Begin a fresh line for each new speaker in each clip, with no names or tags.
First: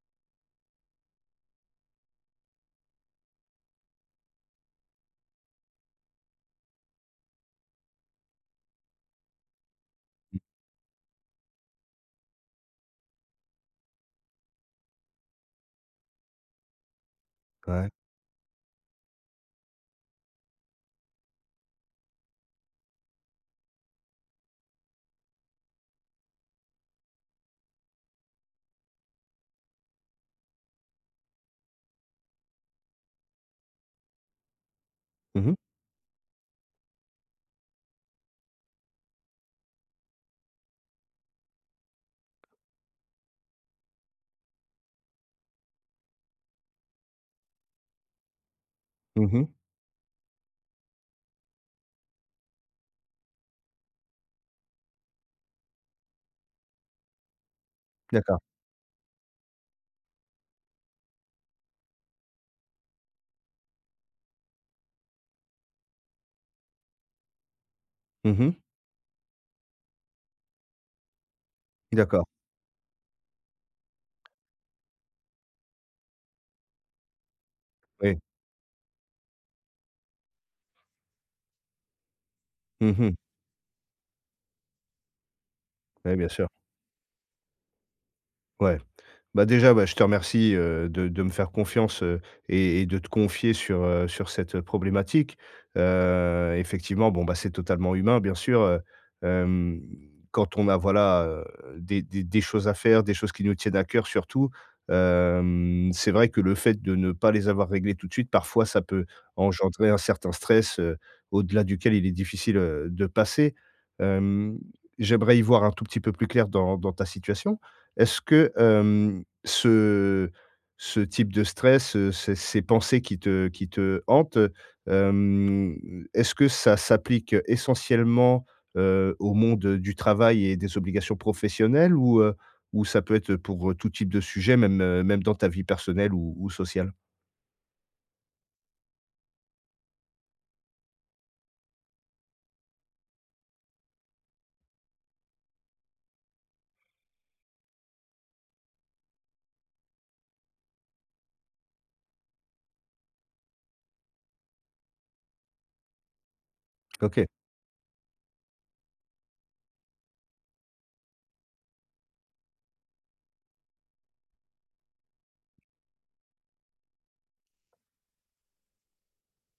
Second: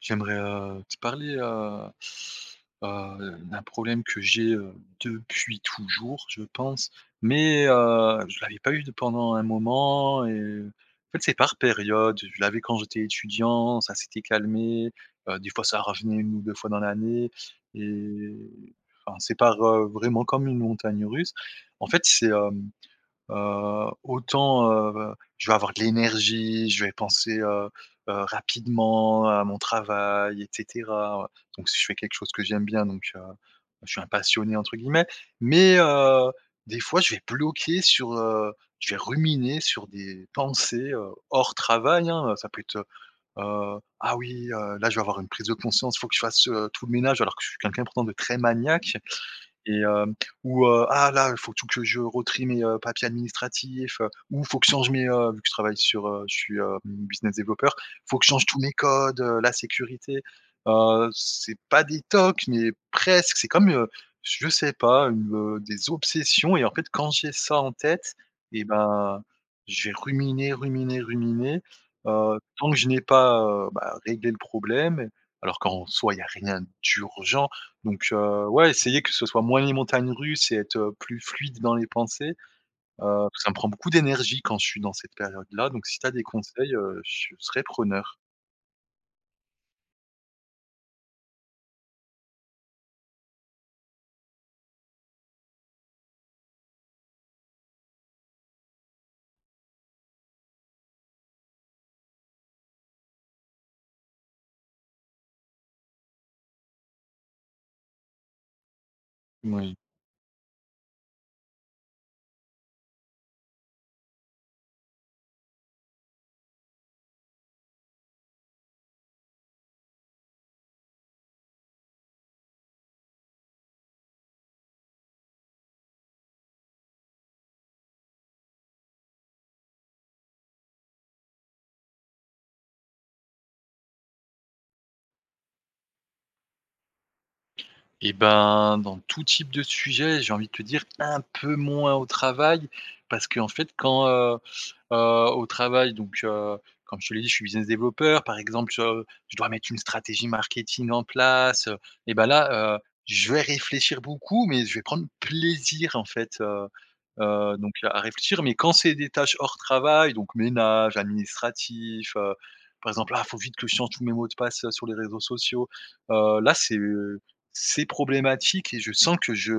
J'aimerais, heu, te parler, heu heu, d'un problème que j'ai, heu, depuis toujours, je pense, mais heu, je l'avais pas eu de pendant un moment, et
Mmh.
heu, en fait c'est par période. Je l'avais quand j'étais étudiant, ça s'était calmé. Heu, des fois ça revenait 1 ou 2 fois dans l'année,
Ouais.
et enfin, c'est par, heu, vraiment comme une montagne russe. En fait c'est, hem, heu, autant, heu, je vais avoir de l'énergie, je vais penser, heu heu, rapidement à mon travail et cetera, donc si je fais quelque chose que j'aime bien donc heu, je suis «Un passionné» entre guillemets,
Mmh mh.
mais heu, des fois je vais bloquer sur, heu, je vais ruminer sur des pensées, heu, hors travail hein! Heu, ça peut être, heu heu, ah oui, heu, là je vais avoir une prise de conscience, il faut que je fasse, heu, tout le ménage, alors que je suis quelqu'un pourtant de très maniaque,
Mmh mh.
et heu, ou heu, ah là il faut tout que je re-trie mes, heu, papiers administratifs, heu, ou faut que je change mes, heu, vu que je travaille sur, heu, je suis, heu, business développeur, il faut que je
D'accord.
change tous mes codes, heu, la sécurité. Heu, c'est pas des tocs mais presque, c'est comme, heu, je sais pas une, heu, des obsessions et en fait quand j'ai ça en tête,
Mmh mh.
et ben je vais ruminer, ruminer, ruminer.
D'accord.
Heu, tant que je n'ai pas, heu, bah réglé le problème, alors qu'en soi il y a rien d'urgent, donc
Oui.
heu, ouais essayer que ce soit moins les montagnes russes et être, heu, plus fluide dans les pensées.
Mmh mh.
Heu, ça me prend beaucoup d'énergie quand je suis dans cette période là, donc si tu as
Ouais,
des
bien sûr.
conseils, heu, je serais preneur.
Ouais. Bah déjà bah je te remercie, heu, de de me faire confiance, heu, et et de te confier sur, heu, sur cette problématique. Heu, effectivement, bon bah, c'est totalement humain bien sûr, heu, hem, quand on a voilà, heu, des des des choses à faire, des choses qui nous tiennent à cœur surtout, hem, c'est vrai que le fait de ne pas les avoir réglé tout de suite, parfois ça peut
Moui.
engendrer un certain stress, heu, au-delà duquel il est difficile, heu, de passer. Hem, j'aimerais y voir un tout petit peu plus clair dans dans ta situation. Est-ce que, hem, ce ce type de stress, heu, ces ces pensées qui te qui te hantent, heu, hem, est-ce que ça s'applique essentiellement, heu, au monde du travail et des obligations professionnelles ou heu, ou ça peut être pour tout type de sujet même même dans ta vie personnelle ou ou sociale?
Et ben, dans tout type de sujet j'ai envie de te dire un peu moins au travail parce qu'en fait quand, heu heu, au travail donc heu, comme je te l'ai dit je suis business développeur. Par exemple sur, heu, je dois mettre une stratégie marketing en place, heu, et bah là, heu, je vais réfléchir beaucoup mais je vais prendre plaisir en fait, heu
OK.
heu, donc à réfléchir, mais quand c'est des tâches hors travail donc ménage, administratif, heu, par exemple ah il faut vite que je change tous mes mots de passe sur les réseaux sociaux. Heu, là c'est c'est problématique et je sens que je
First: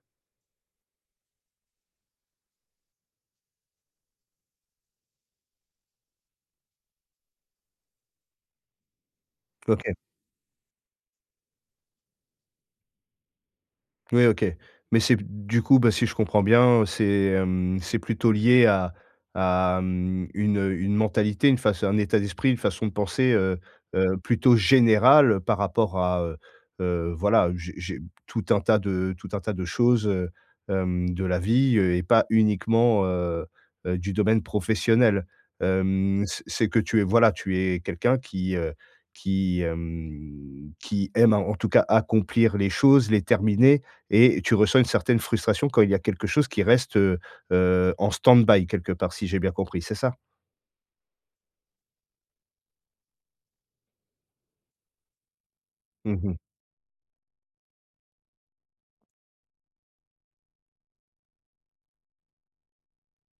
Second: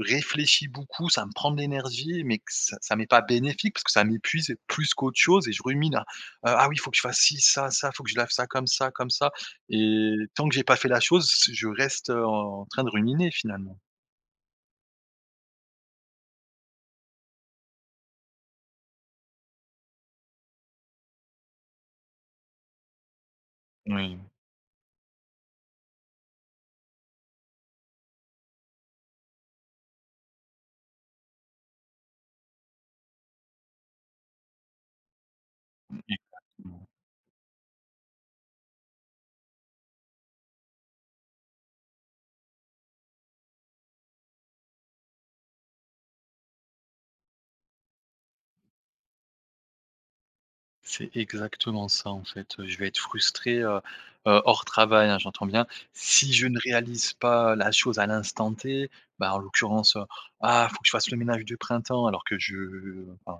réfléchis beaucoup, ça me prend de l'énergie, mais que c ça m'est pas bénéfique parce que ça m'épuise plus qu'autre chose et je rumine à ah oui il faut que je fasse ci, ça, ça, faut que je lave ça comme ça comme ça,
OK.
et tant que j'ai pas fait la chose c je reste, heu, en train de ruminer finalement.
Ouais, OK. Mais, c'est b du coup, bah, si je comprends bien, heu, c'est hem, c'est plutôt lié à à mmh, une heu, une mentalité, une faç... un état d'esprit, une façon de penser, heu heu,
Oui.
plutôt générale par rapport à, heu heu, voilà, j'ai j'ai tout un tas de tout un tas de choses, heu, hem, de la vie, heu, et pas uniquement, heu heu, du domaine professionnel.
Mmh,
Hem, c'est c'est que
exactement.
tu es, voilà, tu es quelqu'un qui, heu, qui hem, qui aime, a en tout cas, accomplir les choses, les terminer, et tu ressens une certaine frustration quand il y a quelque chose qui reste, heu heu, en stand-by, quelque part, si j'ai bien compris. C'est ça?
C'est exactement ça. En fait, heu, je vais être frustré, heu heu, hors travail, hein, j'entends bien,
Mmh
si
mh.
je ne réalise pas la chose à l'instant T. Ben, en l'occurrence, heu: «Ah, il faut que je fasse le ménage de printemps». Alors que je enfin,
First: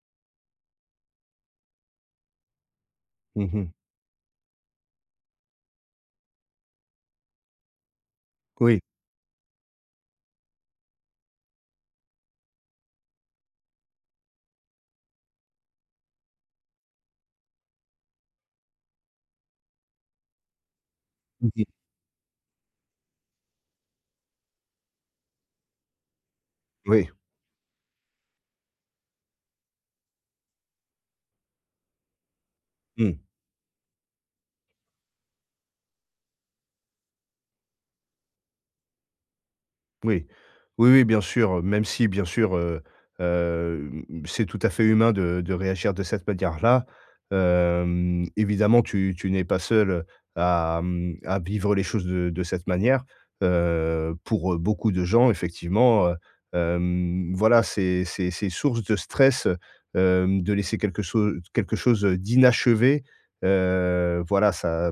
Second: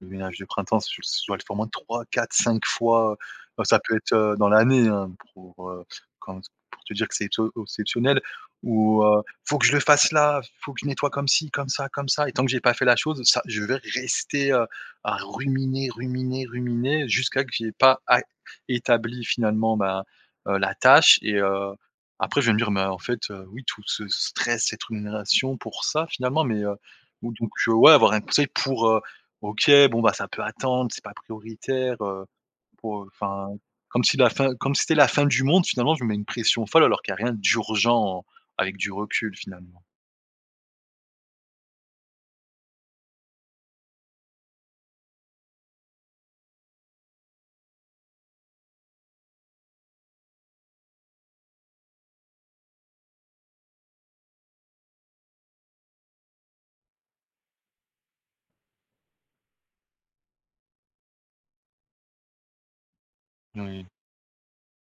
le ménage du printemps, c'est je c'est je dois le faire au moins 3, 4, 5 fois,
Mmh
bah,
mh.
ça peut être, heu, dans l'année, hein, pour heu, quand, pour te dire que c'est au c'est exceptionnel.
Oui.
Ou, heu: «Il faut que je le fasse là. Il faut que je nettoie comme ci, comme ça comme ça», et tant que j'ai pas fait la chose, ça je vais rester, heu, à ruminer ruminer ruminer. Jusqu'à ce que j'aie pas à établi finalement, ben heu, la tâche. Et
OK.
heu, après, je vais me dire: «Mais, en fait, heu, oui, tout ce stress, cette rumination pour ça, finalement». Mais, heu,
Oui.
oh donc heu, ouais, avoir un conseil pour, heu: «OK, bon, bah, ça peut attendre. C'est pas prioritaire», heu, pour, heu,
Mmh.
enfin comme si la fin comme si c'était la fin du monde finalement. Je me mets une pression folle, alors qu'il y a rien d'urgent, avec du recul, finalement.
Oui. Oui oui, bien sûr. Même si, bien sûr, heu, hem, c'est tout à fait humain de de réagir de cette manière-là. Hem, évidemment, tu tu n'es pas seul à à vivre les choses de de cette manière. Heu, pour heu, beaucoup de gens, effectivement, heu, hem, voilà, c'est c'est c'est source de stress, heu, hem, de laisser quelque chose quelque chose, heu, d'inachevé.
Oui.
Heu voilà, ça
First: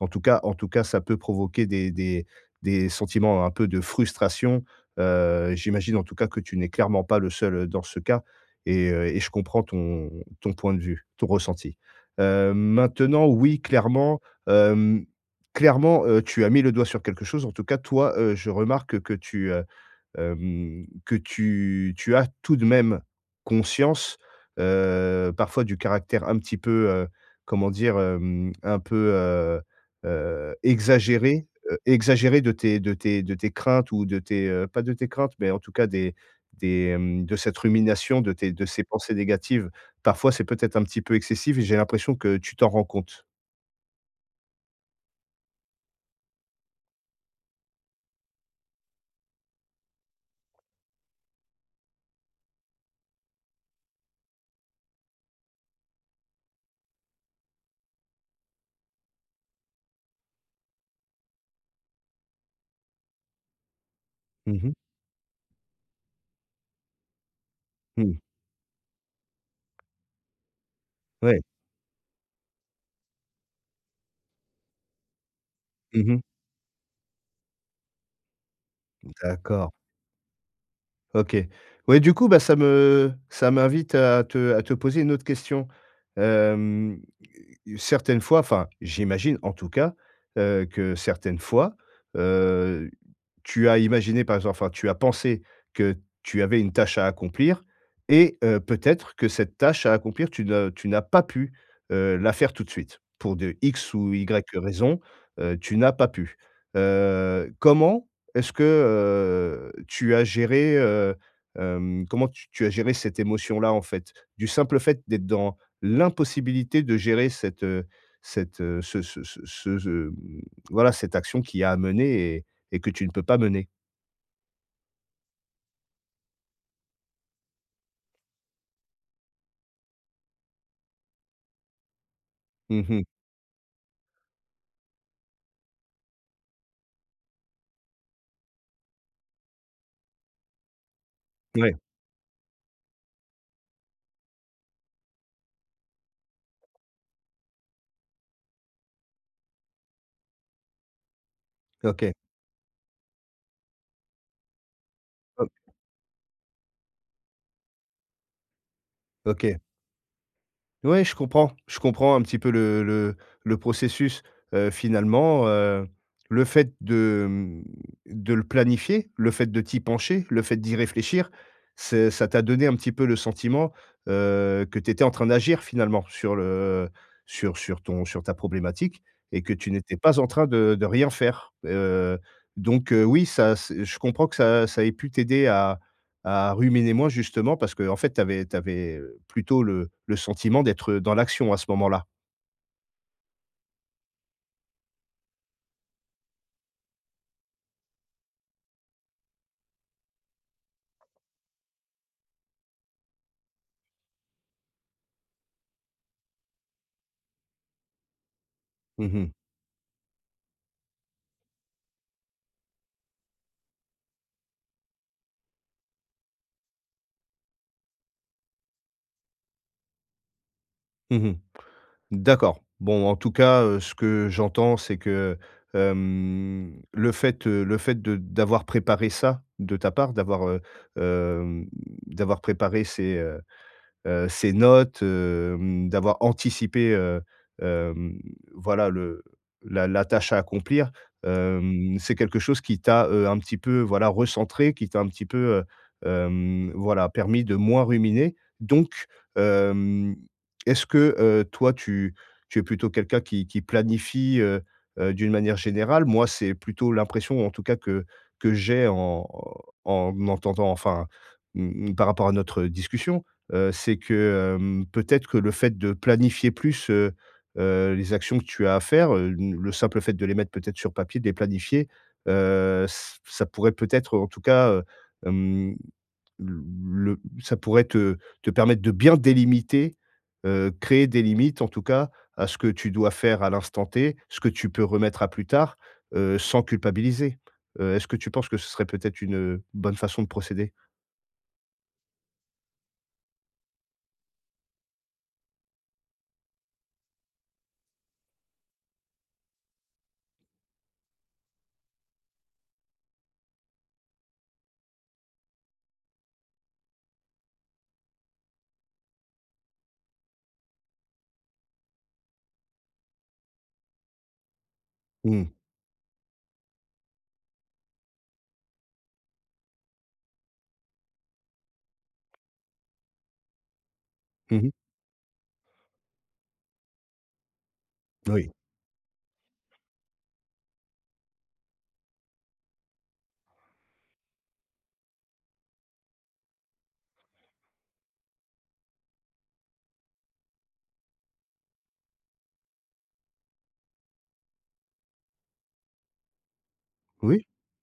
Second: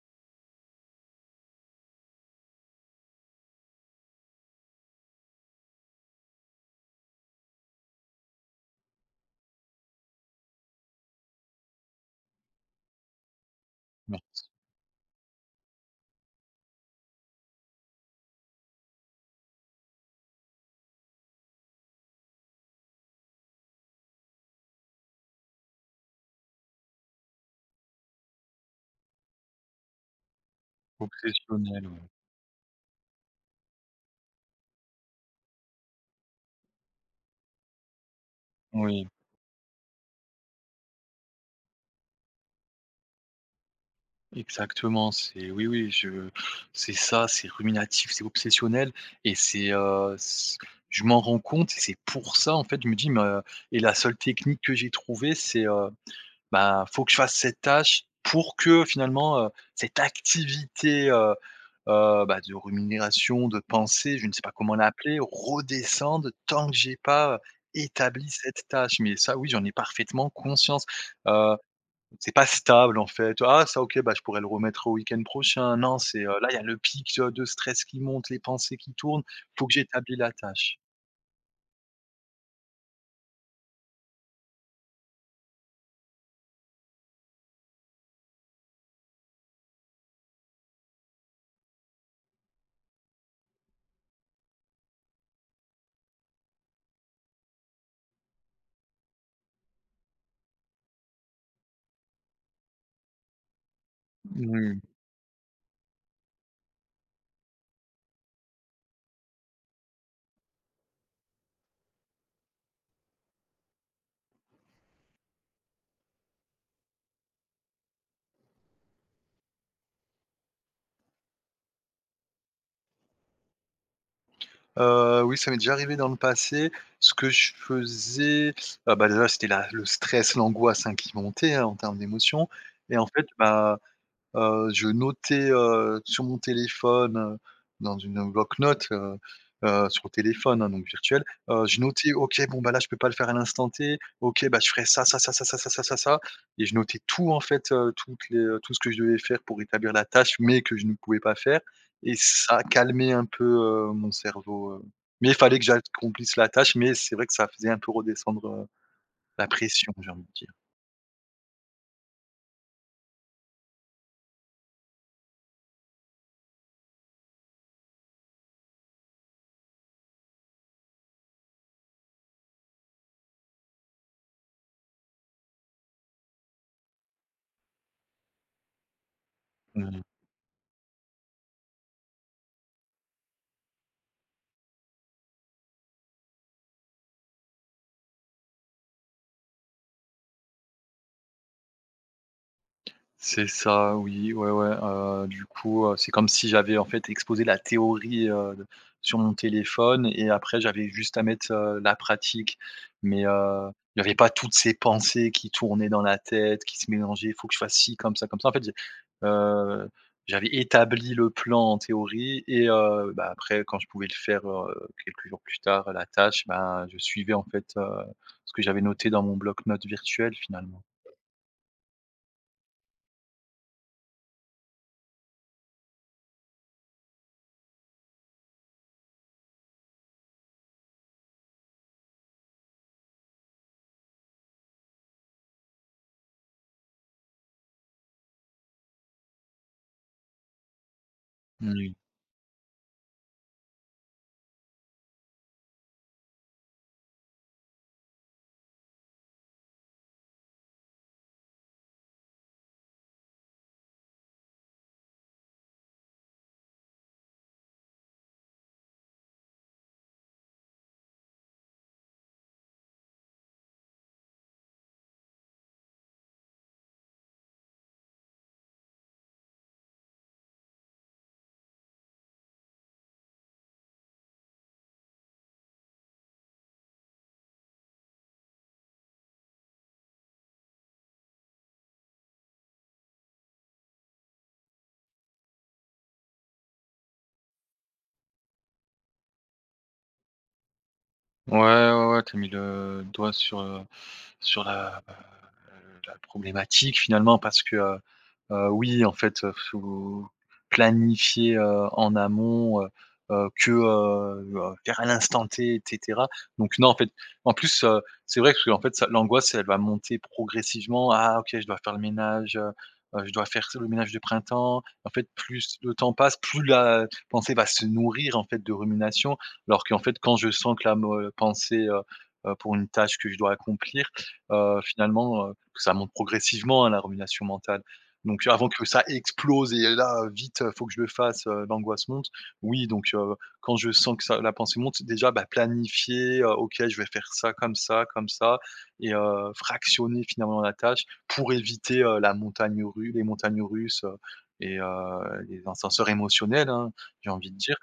en tout cas en tout cas, ça peut provoquer des des des sentiments un peu de frustration. Heu, j'imagine, en tout cas, que tu n'es clairement pas le seul dans ce cas, et heu, et je comprends ton ton point de vue, ton ressenti. Heu maintenant, oui, clairement,
Merci.
hem, clairement, heu, tu as mis le doigt sur quelque chose. En tout cas, toi, heu, je remarque que tu, heu, hem, que tu tu as tout de même conscience, heu, parfois, du caractère un petit peu, heu, comment dire? Hem, un peu, heu heu, exagéré heu,
Obsessionnel, ouais.
exagéré de tes de tes de tes craintes ou de tes, heu, pas de tes craintes, mais en tout cas des des, hem, de cette rumination, de tes de ces
Oui.
pensées négatives. Parfois, c'est peut-être un petit peu excessif, j'ai l'impression que tu t'en rends compte.
Exactement, c'est oui oui je c'est ça, c'est ruminatif, c'est obsessionnel et c'est, heu, c je m'en rends compte et c'est pour ça en fait, je me dis mais heu et la seule technique que j'ai trouvé c'est, heu, ben faut que je fasse cette tâche pour que finalement, heu, cette activité, heu heu, bah de rumination, de pensée, je ne sais pas
Mmh mh.
comment l'appeler, redescende tant que j'ai pas
Mmh.
établi cette tâche, mais ça oui, j'en ai parfaitement conscience,
Ouais.
heu, c'est pas stable en fait ah ça OK bah je pourrais le remettre au week-end prochain, non
Mmh
c'est
mh.
heu là il y a le pic je de stress qui monte, les pensées qui tournent, faut
D'accord.
que j'établis la tâche.
OK. Ouais du coup bah ça me ça m'invite à te à te poser une autre question. Hem, certaines fois, enfin, j'imagine en tout cas, heu, que certaines fois, heu, tu as imaginé par exemple enfin, tu as pensé que tu avais une tâche à accomplir et heu, peut-être que cette tâche à accomplir tu n'as tu n'as pas pu, heu, la faire tout de suite, pour de X ou Y
Mmh.
raison, heu, tu n'as pas pu. Heu, comment est-ce que, heu, tu as géré, heu, hem, comment tu tu as géré cette émotion-là en fait, du simple fait d'être dans l'impossibilité de gérer cette heu cette heu ce ce ce ce ce mmh voilà cette action qui est à mener et et que tu ne peux pas mener?
Heu, oui, ça m'est déjà arrivé dans le passé, ce que je faisais, heu, bah, déjà c'était la le stress, l'angoisse, hein, qui montaient, hein, en termes d'émotion
Mmh
et
mh.
en fait, bah, heu, je notais, heu, sur mon téléphone, heu, dans une bloc-notes, heu heu, sur le téléphone, hein, donc virtuel, heu,
Ouais.
je notais, OK, bon bah, là, je peux pas le faire à l'instant T, OK, bah, je ferais ça, ça, ça, ça, ça, ça, ça, ça, ça et je notais tout en fait, heu, toutes les, heu, tout ce que je devais faire pour établir la tâche mais que je ne pouvais pas faire
OK.
et ça calmait un peu, heu, mon cerveau mais il
OK.
fallait que j'accomplisse la tâche, mais c'est vrai que ça faisait un peu redescendre, heu, la
OK.
pression, j'ai envie de dire.
Ouais, je comprends je comprends un petit peu le le le processus, heu, finalement, heu, le fait de, mmh, de le planifier, le fait de t'y pencher, le fait d'y réfléchir, c'est ça t'a donné un petit peu le sentiment, heu, que tu étais en train d'agir finalement sur le sur sur ton sur ta problématique et que tu
Mmh
n'étais
mh.
pas en train de de rien faire, heu, donc heu, oui, ça ç je comprends que ça ça ait pu t'aider à à ruminer moins justement parce qu'en fait, tu avais tu avais, heu, plutôt le le sentiment d'être, heu, dans l'action à ce moment-là?
C'est ça, oui, ouais, ouais. Heu, du coup, heu, c'est comme si j'avais, en fait, exposé la théorie, heu, de sur mon téléphone et après j'avais juste à mettre, heu, la pratique. Mais heu, il y avait pas toutes ces pensées qui tournaient dans la tête, qui se mélangeaient: «Il faut que je fasse ci, comme ça, comme ça». En fait j'ai,
Mmh.
heu, j'avais établi le plan en théorie et heu, bah, après quand je pouvais le faire, heu, quelques jours plus tard, la tâche, bah, je suivais en fait, heu, ce que j'avais noté dans mon bloc note virtuel finalement.
Mmh mh. D'accord. Bon, en tout cas, heu, ce que j'entends, c'est que, heu, hem, le fait, heu, le fait de d'avoir préparé ça, de ta part, d'avoir, heu, hem, d'avoir préparé ces, heu heu, ces notes, hem, d'avoir anticipé, heu, hem, voilà le la la tâche à accomplir,
Moui.
hem, c'est quelque chose qui t'a, heu, un petit peu voilà recentré, qui t'a un petit peu, heu, hem, voilà, permis de moins ruminer. Donc hem, est-ce que, heu, toi tu tu es plutôt quelqu'un qui qui planifie, heu heu, d'une manière générale? Moi, c'est plutôt l'impression en tout cas que que j'ai en en entendant enfin, mmh par rapport à notre, heu, discussion. Heu, c'est que, hem, peut-être que le fait de planifier plus, heu heu, les actions que tu as à faire, heu, une le simple fait de les mettre peut-être sur papier, de les planifier. Heu, ç ça pourrait peut-être en tout cas, heu, hem, l le ça pourrait te te permettre de bien délimiter, heu, créer des limites en tout cas, à ce que tu dois faire à l'instant T. Ce que tu peux remettre à plus tard, heu, sans culpabiliser. Heu, est-ce que tu penses que ce serait peut-être une, heu, bonne façon de procéder?
Ouais, ouais, ouais. Tu as mis le doigt sur, heu, sur, heu heu, le la problématique finalement parce que, heu, oui en fait, faut planifier, heu, en amont, heu heu, que, heu heu, faire à l'instant T et cetera, donc non, en fait. En plus, heu, c'est vrai qu'en fait ça l'angoisse elle va monter progressivement. Ah OK, je dois faire le ménage, heu heu, je dois faire ce le ménage de printemps. En fait
Mmh.
plus le temps passe, plus la pensée va se nourrir en fait de rumination, alors qu'en fait quand je sens que la mo heu, pensée, heu heu, pour une tâche que je dois accomplir,
Mmh mh.
heu, finalement, heu, ça monte progressivement, hein, la rumination mentale, donc
Oui.
avant que ça explose et là vite il faut que je fasse, heu, l'angoisse monte. Oui, donc heu, quand je sens que ça la pensée monte, déjà, bah, planifier, heu, OK, je vais faire ça comme ça, comme ça et heu, fractionner finalement la tâche pour éviter la montagne ru les montagnes russes, heu et heu, les ascenseurs émotionnels, hein, j'ai
Oui.
envie de dire,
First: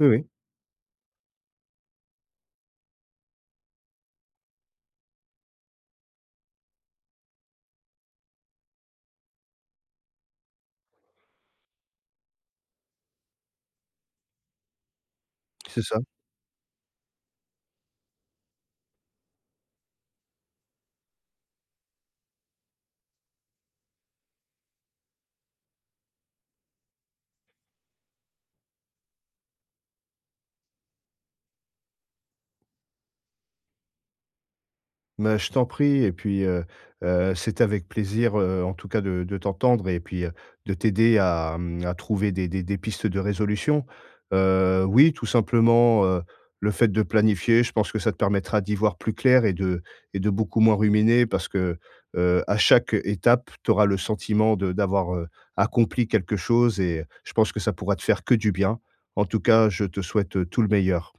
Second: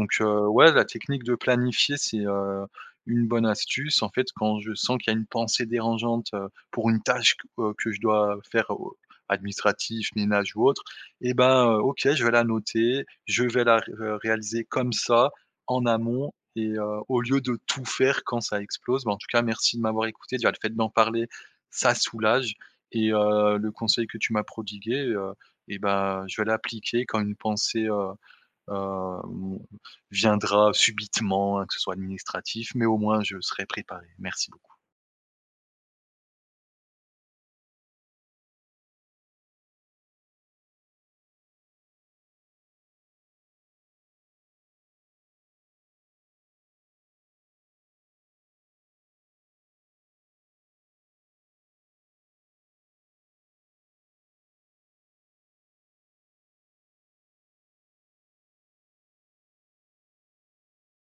Oui, oui.
heu, ouais, la technique de planifier c'est, heu, une bonne astuce, en fait, quand je sens qu'il y a une pensée dérangeante, heu, pour une tâche que, heu, que je dois faire ou, heu, administratif, ménage ou autre et bah, heu, OK, je vais la noter, je vais la ré re réaliser comme ça,
C'est
en
ça.
amont, et heu, au lieu de tout faire quand ça explose. Bah, en tout cas merci de m'avoir écouté, déjà, le fait d'en parler, ça soulage et heu, le conseil que tu m'as prodigué, heu et bah, je vais l'appliquer quand une pensée, heu heu, mon viendra subitement, hein, que ce soit administratif, mais au moins je serai préparé, merci beaucoup.
Mais je t'en prie et puis, heu heu, c'est avec plaisir, heu, en tout cas de de t'entendre et puis, heu, de t'aider à, hem, à trouver des des des pistes de résolution, heu, oui, tout simplement, heu, le fait de planifier, je pense que ça te permettra d'y voir plus clair et de et de beaucoup moins ruminer parce que, heu, à chaque, heu, étape, tu auras le sentiment de d'avoir, heu, accompli quelque chose et je pense que ça pourra te faire que du bien. En tout cas, je te souhaite, heu, tout le meilleur.